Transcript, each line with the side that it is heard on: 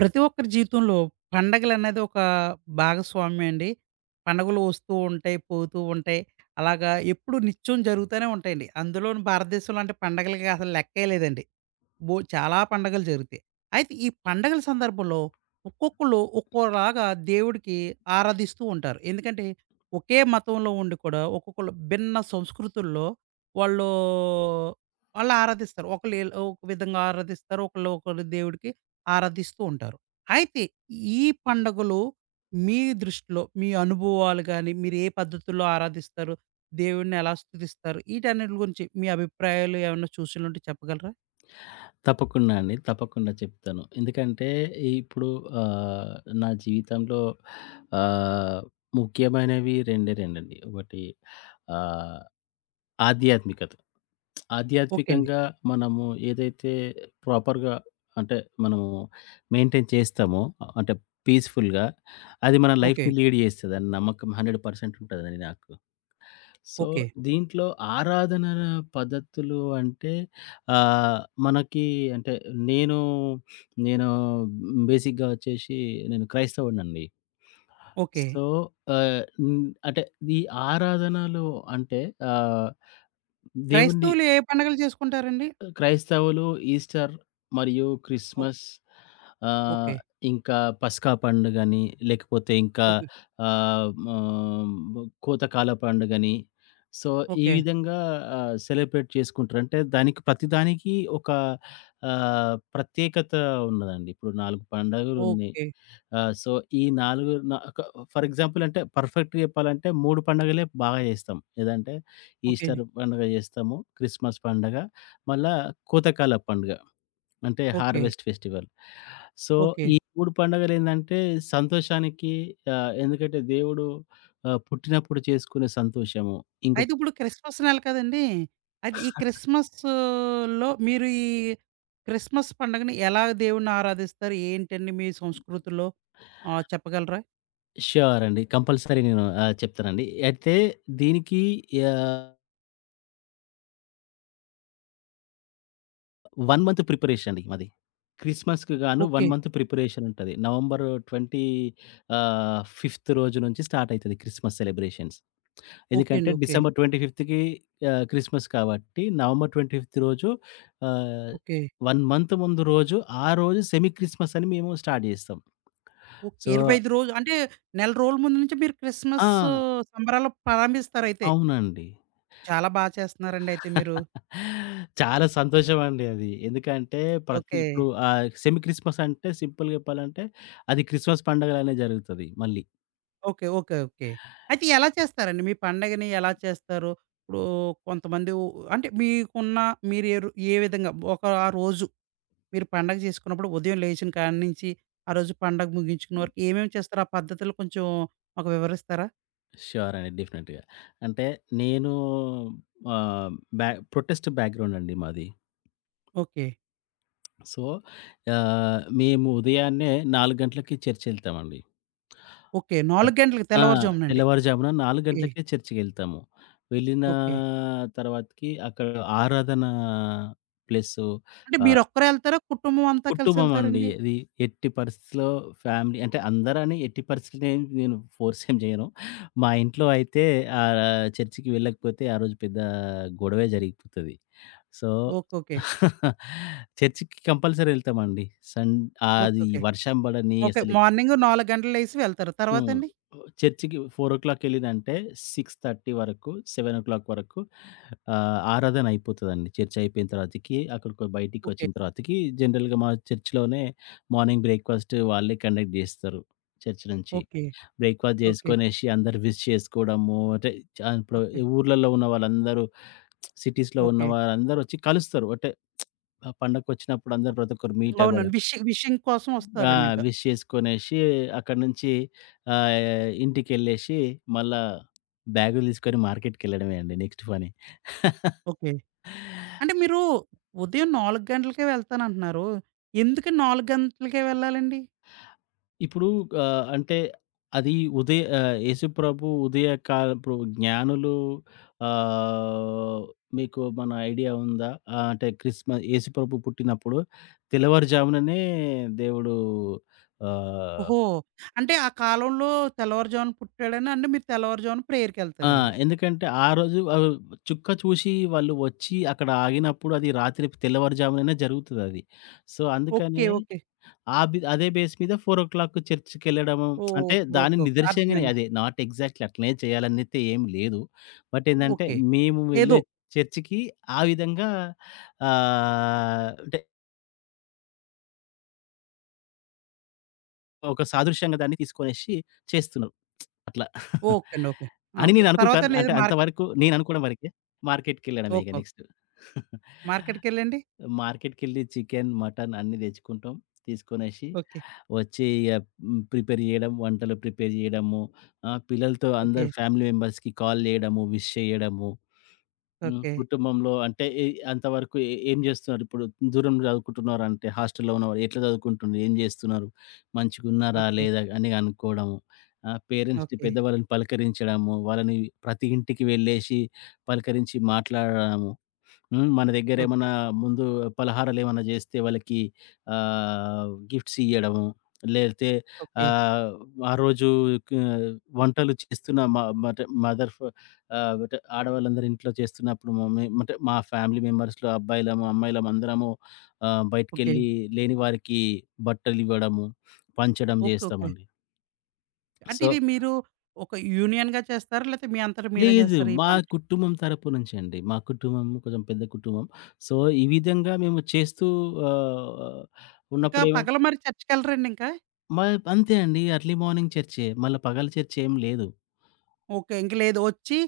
right: ప్రతి ఒక్కరి జీవితంలో పండగలనేది ఒక భాగస్వామ్యం అండి. పండగలు వస్తూ ఉంటాయి, పోతూ ఉంటాయి. అలాగా ఎప్పుడు నిత్యం జరుగుతూనే ఉంటాయండి. అందులోను భారతదేశంలో అంటే పండగలకి అసలు లెక్కే లేదండి. చాలా పండగలు జరుగుతాయి. అయితే ఈ పండగల సందర్భంలో ఒక్కొక్కళ్ళు ఒక్కోలాగా దేవుడికి ఆరాధిస్తూ ఉంటారు. ఎందుకంటే ఒకే మతంలో ఉండి కూడా ఒక్కొక్కళ్ళు భిన్న సంస్కృతుల్లో వాళ్ళు, వాళ్ళు ఆరాధిస్తారు. ఒకళ్ళు ఒక విధంగా ఆరాధిస్తారు. ఒకళ్ళు ఒకళ్ళు దేవుడికి ఆరాధిస్తూ ఉంటారు. అయితే ఈ పండగలు మీ దృష్టిలో మీ అనుభవాలు గాని, మీరు ఏ పద్ధతుల్లో ఆరాధిస్తారు? దేవుడిని ఎలా స్తుతిస్తారు? ఈటన్నిటి గురించి మీ అభిప్రాయాలు ఏమన్నా చూసినలుంటే చెప్పగలరా?
left: తప్పకుండా అండి. తప్పకుండా చెప్తాను. ఎందుకంటే ఇప్పుడు ఆహ్, నా జీవితంలో ఆహ్, ముఖ్యమైనవి రెండే రెండండి. ఒకటి ఆహ్, ఆధ్యాత్మికత.
right: ఓకే అండి.
left: ఆధ్యాత్మికంగా మనము ఏదైతే ప్రాపర్‌గా అంటే మనము మెయింటైన్ చేస్తామో అంటే పీస్‌ఫుల్‌గా అది మన
right: ఓకే.
left: లైఫ్‌ని లీడ్ చేస్తదని నమ్మకం 100% ఉంటదండి నాకు. So,
right: okay.
left: దీంట్లో ఆరాధన పద్ధతులు అంటే మనకి అంటే నేను, నేను బేసిక్‌గా వచ్చేసి నేను క్రైస్తవుడినండి.
right: ఓకే.
left: సో, అంటే ఈ ఆరాధనలు అంటే ఆహ్, దేవుణ్ణి
right: క్రైస్తవులు ఏ పండుగలు చేసుకుంటారండి?
left: క్రైస్తవులు ఈస్టర్ మరియు
right: ఓ
left: క్రిస్మస్ ఆహ్,
right: ఓకే.
left: ఇంకా పస్కా పండుగని, లేకపోతే ఇంకా
right: ఓకే.
left: ఆహ్, హ్మ్, కోతకాల పండుగని, సో, ఈ
right: ఓకే.
left: విధంగా సెలబ్రేట్ చేసుకుంటారు. అంటే దానికి ప్రతిదానికి ఒక ప్రత్యేకత ఉన్నదండి. ఇప్పుడు 4 పండుగలున్నాయి.
right: ఓకే.
left: సో, ఈ 4 న ఒక ఫర్ ఎగ్జాంపుల్ అంటే పర్ఫెక్ట్‌గా చెప్పాలంటే 3 పండుగలే బాగా చేస్తాం. ఏదంటే
right: ఓకే.
left: ఈస్టర్ పండుగ చేస్తాము, క్రిస్మస్ పండగ మళ్ళా కోతకాల పండుగ. అంటే
right: okay.
left: Harvest festival. So,
right: okay.
left: ఈ 3 పండుగలేందంటే సంతోషానికి ఎందుకంటే దేవుడు పుట్టినప్పుడు చేసుకునే సంతోషము. ఇంకొక
right: అయితే ఇప్పుడు క్రిస్మస్ నెల కదండీ! అయితే ఈ క్రిస్మస్‌లో మీరు ఈ క్రిస్మస్ పండుగని ఎలా దేవుడిని ఆరాధిస్తారు? ఏంటండి మీ సంస్కృతిలో చెప్పగలరా?
left: ష్యూర్ అండి. కంపల్సరీ నేను చెప్తానండి. అయితే దీనికి ఆహ్, 1 మంత్ ప్రిపరేషన్ అండి మాది. క్రిస్మస్‌కి గాను 1
right: ఓకే.
left: మంత్ ప్రిపరేషన్ ఉంటది. నవంబర్ 20 5థ్ రోజు నుంచి స్టార్ట్ అయితది క్రిస్మస్ సెలబ్రేషన్స్.
right: ఓకే
left: ఎందుకంటే
right: అండి. ఓకే.
left: డిసెంబర్ 25కి క్రిస్మస్ కాబట్టి నవంబర్ 25 రోజు ఆహ్,
right: ఓకే.
left: 1 మంత్ ముందు రోజు ఆ రోజు సెమీ క్రిస్మస్ అని మేము స్టార్ట్ చేస్తాం.
right: ఓకే.
left: సో,
right: 25 రోజులు అంటే నెల రోజుల ముందు నుంచే మీరు
left: ఆ,
right: క్రిస్మస్ సంబరాలు ప్రారంభిస్తారయితే.
left: అవునండి.
right: చాలా బా చేస్తున్నారండి అయితే మీరు.
left: చాలా సంతోషం అండి అది. ఎందుకంటే ప్రతి
right: ఓకే.
left: ఇప్పుడు సెమీ క్రిస్మస్ అంటే సింపుల్‌గా చెప్పాలంటే అది క్రిస్మస్ పండగలోనే జరుగుతది మళ్ళీ.
right: ఓకే. ఓకే. ఓకే. అయితే ఎలా చేస్తారండి? మీ పండగని ఎలా చేస్తారు? ఇప్పుడు కొంతమంది అంటే మీకున్న మీరు ఏ విధంగా ఒక ఆ రోజు మీరు పండగ చేసుకున్నప్పుడు ఉదయం లేచిన కాడనుంచి, ఆ రోజు పండగ ముగించుకునే వరకు ఏమేమి చేస్తారో ఆ పద్ధతులు కొంచెం మాకు వివరిస్తారా?
left: ష్యూర్ అండి. డెఫినెట్‌గా. అంటే నేను ఆహ్, బ్యా ప్రొటెస్ట్ బ్యాక్‌గ్రౌండ్ అండి మాది.
right: ఓకే.
left: సో, మేము ఉదయాన్నే 4 గంటలకి చర్చ్‌కెళ్తామండి.
right: ఓకే.
left: అట్
right: 4 గంటలకి
left: ఆ,
right: తెల్లవారుజామునండి.
left: తెల్లవారుజామున 4
right: ఓకే.
left: గంటలకే చర్చ్‌కెళ్తాము. వెళ్ళిన
right: ఓకే.
left: తర్వాతకి అక్కడ ఆరాధన ప్లస్సు
right: అంటే
left: ఆహ్,
right: మీరొక్కరే ఎళ్తారా? కుటుంబం అంతా
left: కుటుంబం అండి.
right: కలిసెళ్తారండి?
left: అది ఎట్టి పరిస్థితిలో ఫ్యామిలీ అంటే అందరని ఎట్టి పరిస్థితిలో ఏం నేను ఫోర్స్ ఏం చేయను. మా ఇంట్లో అయితే ఆహ్, చర్చ్‌కి వెళ్ళకపోతే ఆ రోజు పెద్ద గొడవే జరిగిపోతది. So,
right: okay. ఓకే.
left: చర్చి‌కి కంపల్సరీ ఎళ్తామండి. సన్
right: ఓకే.
left: అది
right: ఓకే.
left: వర్షం పడని
right: ఓకే.
left: అసలు
right: మార్నింగ్ 4 గంటలు లేసి వెళ్తారు.
left: హ్మ్.
right: తర్వాతండి?
left: చర్చి‌కి 4:00 ఎళ్ళిందంటే 6:30 వరకు, 7:00 వరకు ఆరాధన అయిపోతదండి. చర్చ్ అయిపోయిన తర్వాతకి అక్కడికి
right: ఓకే.
left: బయటికొచ్చిన తర్వాతకి జనరల్‌గా మా చర్చ్‌లోనే మార్నింగ్ బ్రేక్‌ఫాస్ట్ వాళ్ళే కండక్ట్ జేస్తారు చర్చ్ నుంచి.
right: ఓకే.
left: Breakfast
right: okay.
left: జేసుకొనేసి అందరూ విష్ చేసుకోవడము. అంటే ఇప్పుడు
right: ఓకే.
left: ఈ ఊర్లలో ఉన్న వాళ్ళందరూ సిటీస్‌లో ఉన్న
right: ఓకే.
left: వారందరొచ్చి కలుస్తారు. అంటే ఆ పండగకొచ్చినప్పుడు అందరూ ప్రతి ఒక్కరు మీట్ అవ్వడం.
right: అవునండి. ఫిషింగ్ ఫిషింగ్ కోసం
left: ఆ,
right: వస్తారండింక.
left: విష్ చేసుకొనేసి అక్కడి నుంచి ఆహ్, ఇంటికెళ్ళేసి మళ్ళా బ్యాగులు తీసుకొని మార్కెట్‌కెళ్ళడమే అండి నెక్స్ట్ పని.
right: ఓకే. అంటే మీరు ఉదయం 4 గంటలకే వెళ్తానంటున్నారు. ఎందుకు 4 గంటలకే వెళ్ళాలండి?
left: ఇప్పుడు అంటే అది యేసుప్రభు ఉదయ కాల ఇప్పుడు జ్ఞానులు ఆహ్, మీకు మన ఐడియా ఉందా? అంటే యేసుప్రభు పుట్టినప్పుడు తెల్లవారుజాముననే దేవుడు ఆహ్,
right: ఓహో! అంటే ఆ కాలంలో తెల్లవారుజామున పుట్టాడని అంటే మీరు తెల్లవారుజామున
left: ఆ,
right: ప్రేయర్‌కెళ్తారండి.
left: ఎందుకంటే ఆ రోజు చుక్క చూసి వాళ్ళు వచ్చి అక్కడ ఆగినప్పుడు అది రాత్రి తెల్లవారుజాముననే జరుగుతదది. So,
right: okay. ఓకే.
left: అందుకనే
right: ఓకే.
left: ఆ బి అదే బేస్ మీద 4:00 చర్చ్‌కెళ్ళడము అంటే
right: ఓకే.
left: దాని
right: ఓకే.
left: నిదర్శనంగానే
right: అర్థమైంది.
left: అదే నాట్ ఎగ్జాక్ట్‌లీ అట్లనే చేయాలనైతే ఏం లేదు. బట్ ఏందంటే
right: ఓకే.
left: మేము
right: ఏదో
left: వెళ్ళే చర్చ్‌కి ఆ విధంగా అంటే ఒక సాదృశ్యంగా దాన్ని తీసుకొనేసి చేస్తున్నారు అట్లా.
right: ఓకే అండి. ఓకే. ఆ!
left: అని
right: ఓకే.
left: నేననుకుంటాను.
right: తర్వాతండి ఏదో
left: అంటే అంతవరకు నేననుకోవడం వరకే. మార్కెట్‌కెళ్ళడమే
right: ఓకే.
left: ఇగ
right: ఓకే.
left: నెక్స్ట్.
right: మార్కెట్‌కెళ్ళండి?
left: మార్కెట్‌కెళ్ళి చికెన్, మటన్ అన్నీ తెచ్చుకుంటాం. తీసుకొనేసి
right: ఓకే.
left: వచ్చి ఇగ హ్మ్, ప్రిపేర్ జేయడం, వంటలు ప్రిపేర్ జేయడము, పిల్లలతో
right: ఓకే.
left: అందరు ఫ్యామిలీ మెంబర్స్‌కి కాల్ జేయడము, విష్ చేయడము. హ్మ్,
right: ఓకే.
left: కుటుంబంలో అంటే అంతవరకు ఏ ఏం జేస్తున్నారు? ఇప్పుడు దూరం చదువుకుంటున్నారు అంటే హాస్టల్‌లో ఉన్నవారు ఎట్లా చదువుకుంటున్నారు? ఏం జేస్తున్నారు? మంచిగున్నారా?
right: ఓకే.
left: లేదా? అని అనుకోవడము. పేరెంట్స్‌ని
right: ఓకే.
left: పెద్దవాళ్ళని పలకరించడము, వాళ్ళని ప్రతి ఇంటికి వెళ్ళేసి పలకరించి మాట్లాడడము. హ్మ్. మన
right: ఓకే.
left: దగ్గరేమన్నా ముందు పలహారాలేమన్నా జేస్తే వాళ్ళకి గిఫ్ట్స్ ఇయ్యడము, లేతే
right: ఓకే.
left: ఆహ్, ఆ రోజు క వంటలు చేస్తున్న మ మటె మదర్ ఫ ఆహ్, బట ఆడవాళ్ళందరూ ఇంట్లో చేస్తున్నప్పుడు మమ్మీ అంటే మా ఫ్యామిలీ మెంబర్స్‌లో అబ్బాయిలము, అమ్మాయిలము అందరము
right: ఓకే.
left: బయటికెళ్ళి లేని వారికి బట్టలివ్వడము, పంచడం
right: ఓకే. ఓకే.
left: జేస్తామండి.
right: అంటే
left: సో,
right: ఇవి మీరు ఒక యూనియన్‌గా చేస్తారా? లేతే మీ అంతట మీరే
left: లేదు.
right: చేస్తారా ఈ పంటలు?
left: కుటుంబం తరపు నుంచండి. మా కుటుంబం కొంచెం పెద్ద కుటుంబం. సో, ఈ విధంగా మేము చేస్తూ ఆహ్,
right: ఇంకా
left: ఉన్నప్పుడు ఏమైతే
right: పగలు మరి చర్చ్‌కెళ్ళరండి ఇంకా?
left: మా అంతే అండి. ఎర్లీ మార్నింగ్ చర్చే. మళ్ళా పగలు చర్చ ఏం లేదు.
right: ఓకే. ఇంక లేదు వచ్చి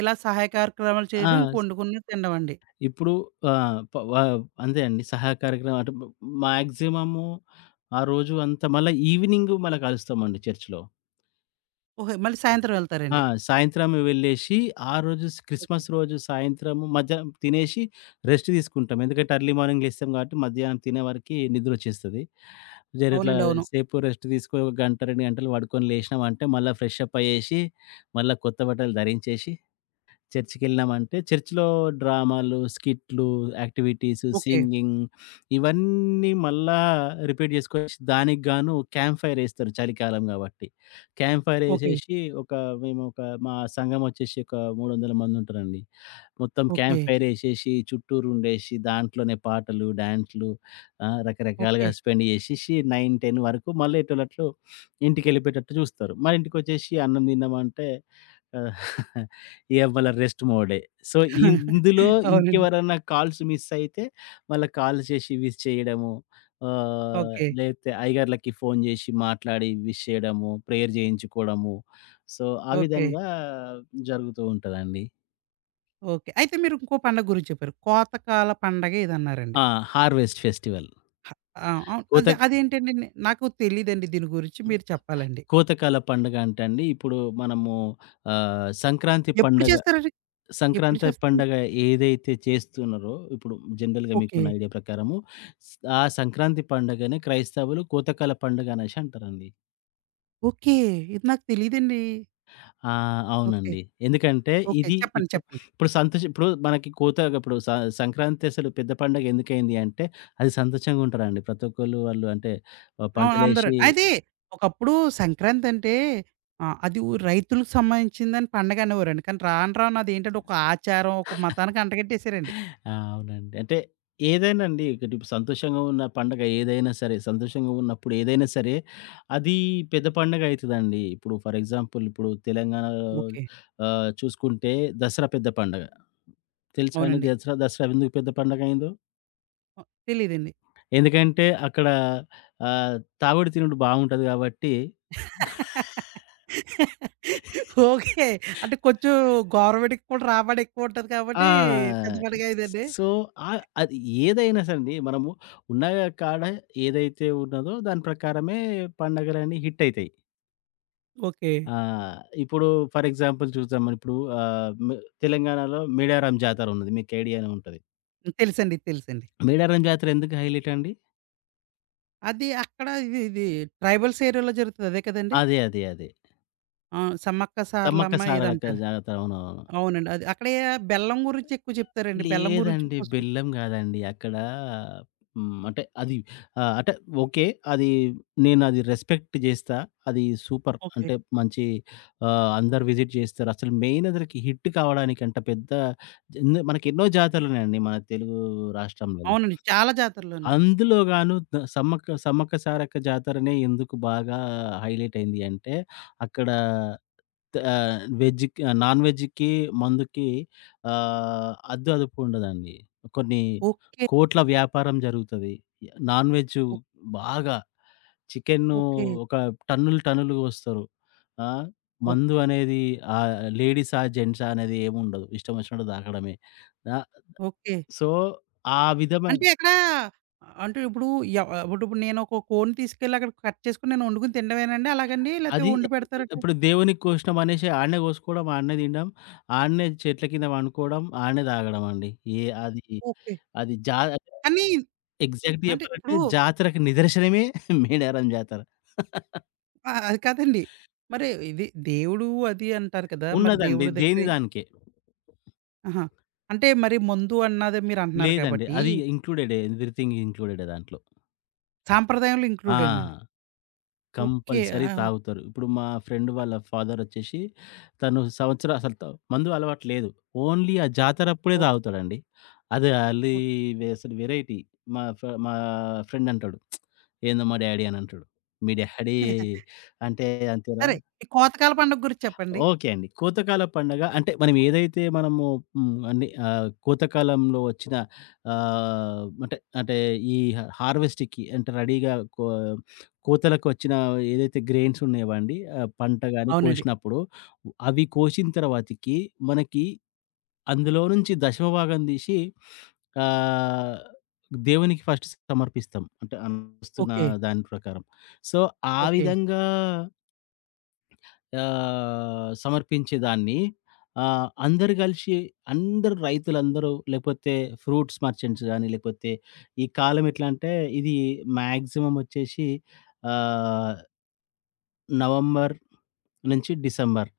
right: ఇలా సహాయ కార్యక్రమాలు చేయడం, ఇంక
left: ఆ,
right: వండుకుని తినడం అండి.
left: ఇప్పుడు ఆహ్, ప వ అంతే అండి. సహాయ కార్యక్రమం అంటే మాక్సిమము ఆ రోజు అంతా మళ్ళా ఈవినింగ్ మళ్ళా కలుస్తామండి చర్చ్‌లో.
right: ఓహో! మళ్ళీ సాయంత్రం
left: ఆ,
right: వెళ్తారండి.
left: సాయంత్రం వెళ్ళేసి, ఆ రోజు
right: ఓకే.
left: క్రిస్మస్ రోజు సాయంత్రం మధ్యాహ్నం తినేసి రెస్ట్ తీసుకుంటాం. ఎందుకంటే ఎర్లీ మార్నింగ్ లేస్తాం కాబట్టి మధ్యాహ్నం తినే వరకి నిద్రొచ్చేస్తది. జర ఇట్లా
right: అవునండి. అవును.
left: సేపు రెస్ట్ తీసుకొని ఒక గంట, 2 గంటలు పడుకొని లేసినామంటే మళ్ళా ఫ్రెష్ అప్ అయ్యేసి, మళ్ళా కొత్త బట్టలు ధరించేసి చర్చికెళ్ళామంటే చర్చ్‌లో డ్రామాలు, స్కిట్‌లు, యాక్టివిటీస్,
right: ఓకే.
left: సింగింగ్ ఇవన్నీ మళ్ళా రిపీట్ జేసుకోవచ్చు. దానికి గాను క్యాంప్ ఫైర్ ఏస్తారు చలికాలం గాబట్టి. Camp fire
right: okay.
left: ఏసేసి ఒక మేము ఒక మా సంఘం ఒచ్చేసి ఒక 300 మంది ఉంటారండి. మొత్తం
right: ఓకే.
left: క్యాంప్ ఫైర్ ఏసేసి చుట్టూరుండేసి దాంట్లోనే పాటలు, డాన్స్‌లు
right: ఓకే.
left: రకరకాలుగా స్పెండ్ జేసేసి 9, 10 వరకు మళ్ళీ ఎటోలట్లు ఇంటికెళ్ళిపోయేటట్టు జూస్తారు. మరి ఇంటికొచ్చేసి అన్నం తిన్నామంటే ఆహ్, ఇగ మళ్ళ రెస్ట్ మోడే. సో, ఇందులో
right: అవునండి.
left: ఇంకెవరన్నా కాల్స్ మిస్ అయితే మళ్ళా కాల్ చేసి విష్ చేయడము.
right: ఓకే.
left: లేతే అయ్యగార్లకి ఫోను జేసి మాట్లాడి విష్ చేయడము, ప్రేయర్ జేయించుకోవడము. సో, ఆ
right: ఓకే.
left: విధంగా జరుగుతూ ఉంటదండి.
right: ఓకే. అయితే మీరు ఇంకో పండగ గురించి చెప్పారు. కోతకాల పండగ ఇదన్నారండి.
left: ఆ, హార్వెస్ట్ ఫెస్టివల్.
right: హ ఆ! అవును.
left: కోత
right: అదే అదేంటండి? నాకు తెలీదండి దీని గురించి మీరు చెప్పాలండి.
left: కోతకాల పండుగ అంటే అండి ఇప్పుడు మనము ఆహ్, సంక్రాంతి
right: ఎప్పుడు
left: పండగ
right: చేస్తారండి? ఎప్పుడు
left: సంక్రాంతి
right: చేస్తారండి?
left: పండగ ఏదైతే చేస్తున్నారో, ఇప్పుడు జనరల్‌గా
right: ఓకే.
left: మీకున్న ఐడియా ప్రకారము స్ ఆ సంక్రాంతి పండగనే క్రైస్తవులు కోతకాల పండుగ అనేసి అంటారండి.
right: ఓకే. ఇది నాకు తెలీదండి.
left: ఆ,
right: ఓకే.
left: అవునండి. ఎందుకంటే
right: ఓకే.
left: ఇది
right: చెప్పండి.
left: ఇప్పుడు,
right: చెప్పండి.
left: ఇప్పుడు సంతోషం ఇప్పుడు మనకి కోత ఇప్పుడు స సంక్రాంతి అసలు పెద్ద పండగ ఎందుకయింది అంటే, అది సంతోషంగా ఉంటారండి. ప్రతి ఒక్కళ్ళు వాళ్ళు అంటే
right: ఆ!
left: పంటలేసి
right: అందరండి. అయితే ఒకప్పుడు సంక్రాంతంటే అది రైతులకు సంబంధించిందని పండగ అనేవారండి. కానీ రాను రాను అదేంటంటే ఒక ఆచారం, ఒక మతానికి అంటగట్టేసారండి.
left: ఆ, అవునండి. అంటే ఏదైనా అండి ఇక్కడ ఇప్పుడు సంతోషంగా ఉన్న పండగ ఏదైనా సరే, సంతోషంగా ఉన్నప్పుడు ఏదైనా సరే, అది పెద్ద పండగ అయితదండి. ఇప్పుడు ఫర్ ఎగ్జాంపుల్ ఇప్పుడు తెలంగాణలో
right: ఓకే.
left: చూసుకుంటే దసరా పెద్ద పండగ. తెలుసా అండి
right: అవునండి.
left: దసరా? దసరా ఎందుకు పెద్ద పండగ అయిందో?
right: తెలీదండి.
left: ఎందుకంటే అక్కడ ఆహ్, తాగుడు, తినుడు బావుంటది కాబట్టి
right: ఓకే. అంటే కొంచెం గవర్నమెంట్‌కి కూడా రాబడి ఎక్కువుంటది కాబట్టి
left: ఆ,
right: పెద్ద పండగ ఇదండి.
left: సో, అది ఏదైనా సరే అండి. మనము ఉన్న కాడ ఏదైతే ఉన్నదో దాని ప్రకారమే పండగలన్నీ హిట్టయితాయి.
right: ఓకే.
left: ఆహ్, ఇప్పుడు ఫర్ ఎగ్జాంపుల్ చూద్దామని ఇప్పుడు ఆహ్, మ్ తెలంగాణలో మేడారం జాతరున్నది. మీకు ఐడియానే ఉంటది.
right: తెలుసండి. తెలుసండి.
left: మేడారం జాతర ఎందుకు హైలైట్ అండి?
right: అది అక్కడ ఇది ఇది ట్రైబల్స్ ఏరియాలో జరుగుతది అదే కదండీ!
left: అదే.
right: ఆ! సమ్మక్క సారలమ్మ
left: సారలక్క
right: ఇదంటారు.
left: జాతర. అవునవును.
right: అవునండి. అది అక్కడే బెల్లం గురించి ఎక్కువ చెప్తారండి. బెల్లం గురించి
left: లేదండి.
right: పసుపు
left: బెల్లం గాదండి. అక్కడ హ్మ్. అంటే అది ఆహ్, అంటే ఓకే. అది నేనది రెస్పెక్ట్ జేస్తా. అది సూపర్.
right: ఓకే.
left: అంటే మంచి అందరూ విజిట్ జేస్తారు. అసలు మెయిన్ అదరికి హిట్ కావడానికి అంట పెద్ద మనకెన్నో జాతరలున్నాయండి మన తెలుగు రాష్ట్రంలలో.
right: అవునండి. చాలా జాతరలోనండి.
left: అందులో గాను ద సమ్మక్క సమ్మక్క సారక్క జాతరనే ఎందుకు బాగా హైలైట్ అయింది అంటే అక్కడ వెజ్‌కి నాన్ వెజ్‌కి, మందుకి ఆహ్, అద్దు అదుపు ఉండదండి. కొన్ని
right: ఓకే.
left: కోట్ల వ్యాపారం జరుగుతది. నాన్ వెజ్
right: ఓ
left: బాగా చికెను
right: ఓకే.
left: ఒక టన్నులు టన్నులు కోస్తారు. ఆ, మందు
right: ఓకే.
left: అనేది ఆహ్, లేడీసా, జెంట్సా అనేది ఏముండదు. ఇష్టం వచ్చినట్టు తాగడమే. ఆహ్,
right: ఓకే.
left: సో, ఆ విధమైన
right: అంటే అక్కడ అంటే ఇప్పుడు ఎవ ఇప్పుడు నేను ఒక కోడిని తీసుకెళ్ళి అక్కడ కట్ చేసుకొని నేను వండుకొని తినడమేనండి అలాగండి? లేతే
left: అది
right: వండి పెడతారట?
left: ఇప్పుడు దేవునికి కోసినాం అనేసి ఆడనే కోసుకోవడం, ఆడనే తినడం, ఆడనే చెట్ల కింద పండుకోవడం, ఆడనే తాగడం అండి. ఏ అది
right: ఓకే.
left: అది జా
right: కానీ
left: ఎగ్జాక్ట్‌గా
right: అంటే
left: చెప్పాలంటే
right: ఇప్పుడు
left: జాతరకు నిదర్శనమే మేడారం జాతర.
right: ఆ! అది కాదండి. మరి ఇది దేవుడు అది అంటారు కదా! మరి
left: ఉన్నదండి.
right: దేవుడి దగ్గర
left: దేని దానికే.
right: ఆహా! అంటే మరి మందు అన్నది మీరంటున్నారు
left: లేదండి.
right: కాబట్టి
left: అది ఇంక్లూడెడే. ఎవ్రీథింగ్ ఇంక్లూడెడే దాంట్లో.
right: సాంప్రదాయంలో ఇంక్లూడేనండి.
left: ఆ,
right: ఓకే.
left: కంపల్సరీ
right: ఆ!
left: తాగుతారు. ఇప్పుడు మా ఫ్రెండ్ వాళ్ళ ఫాదరొచ్చేసి తను సంవత్సరం అసలు త మందు అలవాటు లేదు. ఓన్లీ ఆ జాతరప్పుడే
right: ఓకే.
left: తాగుతాడండి. అది ఆళ్ళీ
right: ఓకే.
left: అసలు వెరైటీ. మా ఫ్రెండ్ అంటాడు. "ఏందో మా డ్యాడీ" అని అంటాడు. "మీ డ్యాడీ అంటే అంతేనా?"
right: సరే ఈ కోతకాల పండుగ గురించి చెప్పండి?
left: ఓకే అండి. కోతకాల పండగ అంటే మనం ఏదైతే మనము హ్మ్. అన్ని కోతకాలంలో వచ్చిన ఆహ్, అంటే అంటే ఈ హార్వెస్ట్‌కి అంటే రెడీగా కోతలకు వచ్చిన ఏదైతే గ్రెయిన్స్ ఉన్నాయో అండి. పంట గాని
right: అవునండి.
left: కోసినప్పుడు అవి కోసిన తర్వాతకి మనకి అందులో నుంచి దశమ భాగం తీసి ఆహ్, దేవునికి ఫస్ట్ సమర్పిస్తాం. అంటే అనుస్తున్న
right: ఓకే.
left: దాని ప్రకారం. సో, ఆ
right: ఓకే.
left: విధంగా సమర్పించేదాన్ని అందరూ కలిసి అందరూ రైతులందరూ లేకపోతే ఫ్రూట్స్ మర్చెంట్స్ గాని, లేకపోతే ఈ కాలం ఎట్లా అంటే ఇది మాక్సిమం వచ్చేసి ఆహ్, నవంబర్ నుంచి డిసెంబర్.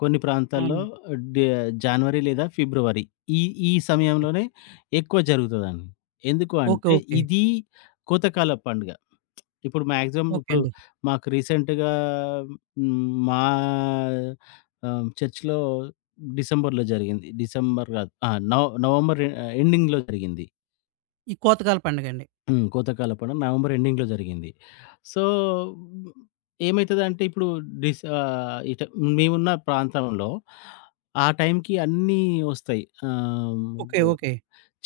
left: కొన్ని ప్రాంతాల్లో
right: అవునండి.
left: డి జనవరి లేదా ఫిబ్రవరి. ఈ ఈ
right: ఓకే.
left: సమయంలోనే ఎక్కువ జరుగుతదండి. ఎందుకు
right: ఓకే.
left: అంటే
right: ఓకే.
left: ఇది కోతకాల పండుగ. ఇప్పుడు మాక్సిమం
right: ఓకే
left: ఇప్పుడు
right: అండి.
left: మాకు రీసెంట్‌గా హ్మ్, మా చర్చ్‌లో డిసెంబర్‌లో జరిగింది. డిసెంబర్ కాదు. ఆ, నవంబర్ ఎండింగ్‌లో జరిగింది.
right: ఈ కోతకాల పండుగండి.
left: హ్మ్. కోతకాల పండుగ నవంబర్ ఎండింగ్‌లో జరిగింది. సో, ఏమైతదంటే ఇప్పుడు డిస్ ఆహ్, ఇట మేమున్న ప్రాంతంలో ఆ టైంకి అన్నీ ఒస్తాయి. ఆహ్,
right: ఓకే.
left: ఓ
right: ఓకే.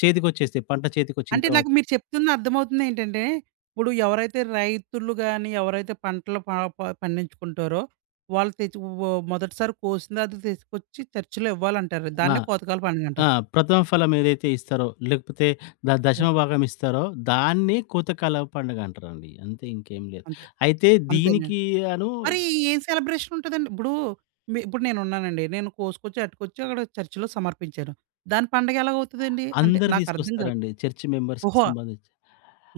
left: చేతికొచ్చేస్తాయి. పంట చేతికొచ్చిన
right: అంటే
left: తర్వాత
right: నాకు మీరు చెప్తుంది అర్థమవుతుంది ఏంటంటే, ఇప్పుడు ఎవరైతే రైతులు గాని, ఎవరైతే పంటలు ప ప పండించుకుంటారో వాళ్ళు తెచ్చి వ మొదటిసారి కోసింది అది తీసుకొచ్చి చర్చిలో ఇవ్వాలంటారు.
left: ఆ,
right: దాన్నే కోతకాల
left: ఆ,
right: పండుగంటారు.
left: ప్రథమ ఫలం ఏదైతే ఇస్తారో, లేకపోతే దశమ
right: ఓహ్!
left: భాగం ఇస్తారో దాన్నే కోతకాల పండుగ అంటారండి. అంతే ఇంకేం లేదు.
right: అంతే.
left: అయితే
right: అంతేనా?
left: దీనికి అను
right: మరి ఏం సెలబ్రేషన్ ఉంటదండి? ఇప్పుడు మీ ఇప్పుడు నేనున్నానండి. నేను కోసుకొచ్చి, అట్టుకొచ్చి అక్కడ చర్చిలో సమర్పించాను. దాని పండగ ఎలాగవుతదండి? అంటే
left: అందరూ
right: నాకర్థం కాలే.
left: తీసుకొస్తారండి. చర్చ్ మెంబర్స్‌కి
right: ఓహో!
left: సంబంధించి.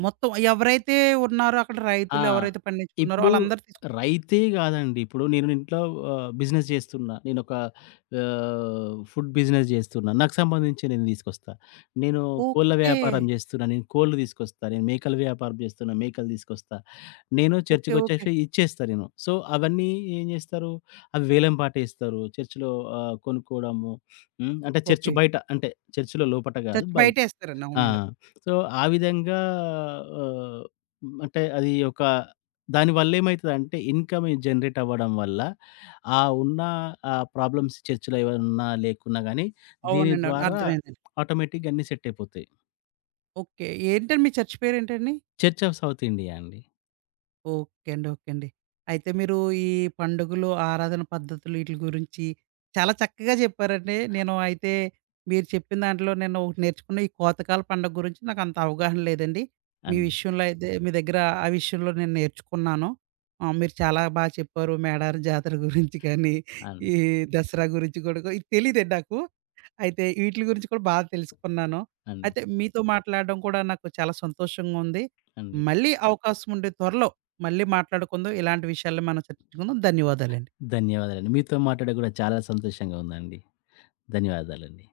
right: మొత్తం ఎవరైతే ఉన్నారో అక్కడ
left: ఆ,
right: రైతులు ఎవరైతే పండించుకున్నారో
left: ఇప్పుడు
right: ఆళ్ళందరూ తీసుకొ
left: రైతే గాదండి. ఇప్పుడు నేను ఇంట్లో బిజినెస్ జేస్తున్నా. నేనొక ఫుడ్ బిజినెస్ జేస్తున్నా. నాకు సంబంధించి నేను తీసుకొస్తా. నేను కోళ్ళ
right: ఓకే.
left: వ్యాపారం జేస్తున్నా. నేను కోళ్ళు తీసుకొస్తా. నేను మేకల వ్యాపారం జేస్తున్నా. మేకలు తీసుకొస్తా. నేను
right: ఓకే. ఓకే.
left: చర్చ్‌కొచ్చేసి ఇచ్చేస్తా నేను. సో, అవన్నీ ఏం జేస్తారు, అవి వేలం పాటేస్తారు. చర్చ్‌లో కొనుక్కోవడము. హ్మ్. అంటే చర్చ్
right: ఓకే.
left: బయట అంటే చర్చ్‌లో లోపట గాదు.
right: చర్చ్
left: బయట.
right: బయటేస్తారండి.
left: ఆ,
right: అవునండి.
left: సో, ఆ విధంగా ఆహ్, అంటే అది ఒక దానివల్ల ఏమైతదంటే ఇన్‌కమ్ జనరేట్ అవ్వడం వల్ల ఉన్న ఆ ప్రాబ్లమ్స్ చర్చ్‌లో ఏవన్నా లేకున్నా గానీ దీని
right: అవునండి. అవును.
left: ద్వారా
right: అర్థమైందండి.
left: ఆటోమేటిక్‌గా అన్నీ సెట్ అయిపోతాయి.
right: ఓకే. ఏంటండి మీ చర్చ్ పేరేంటండి?
left: చర్చ్ ఆఫ్ సౌత్ ఇండియా అండి.
right: ఓకే అండి. ఓకే అండి. అయితే మీరు ఈ పండుగలు, ఆరాధన పద్ధతులు వీటిలి గురించి చాలా చక్కగా చెప్పారండి. నేను అయితే మీరు చెప్పిన దాంట్లో నేను ఒకటి నేర్చుకున్న ఈ కోతకాల పండుగ గురించి నాకంత అవగాహన లేదండి. మీ
left: అండి.
right: విషయంలో అయితే మీ దగ్గర ఆ విషయంలో నేను నేర్చుకున్నాను. మీరు చాలా బాగా చెప్పారు. మేడారం జాతర గురించి కానీ,
left: అండి.
right: ఈ దసరా గురించి కూడా ఇది తెలీదండి నాకు. అయితే వీట్లి గురించి కూడా బాగా తెలుసుకున్నాను.
left: అండి.
right: అయితే మీతో మాట్లాడడం కూడా నాకు చాలా సంతోషంగా ఉంది.
left: అండి.
right: మళ్ళీ అవకాశం ఉంటే త్వరలో మళ్ళీ మాట్లాడుకుందాం. ఇలాంటి విషయాల్ని మనం చర్చించుకుందాం. ధన్యవాదాలండి.
left: ధన్యవాదాలండి. మీతో మాట్లాడడం గూడా చాలా సంతోషంగా ఉందండి. ధన్యవాదాలండి.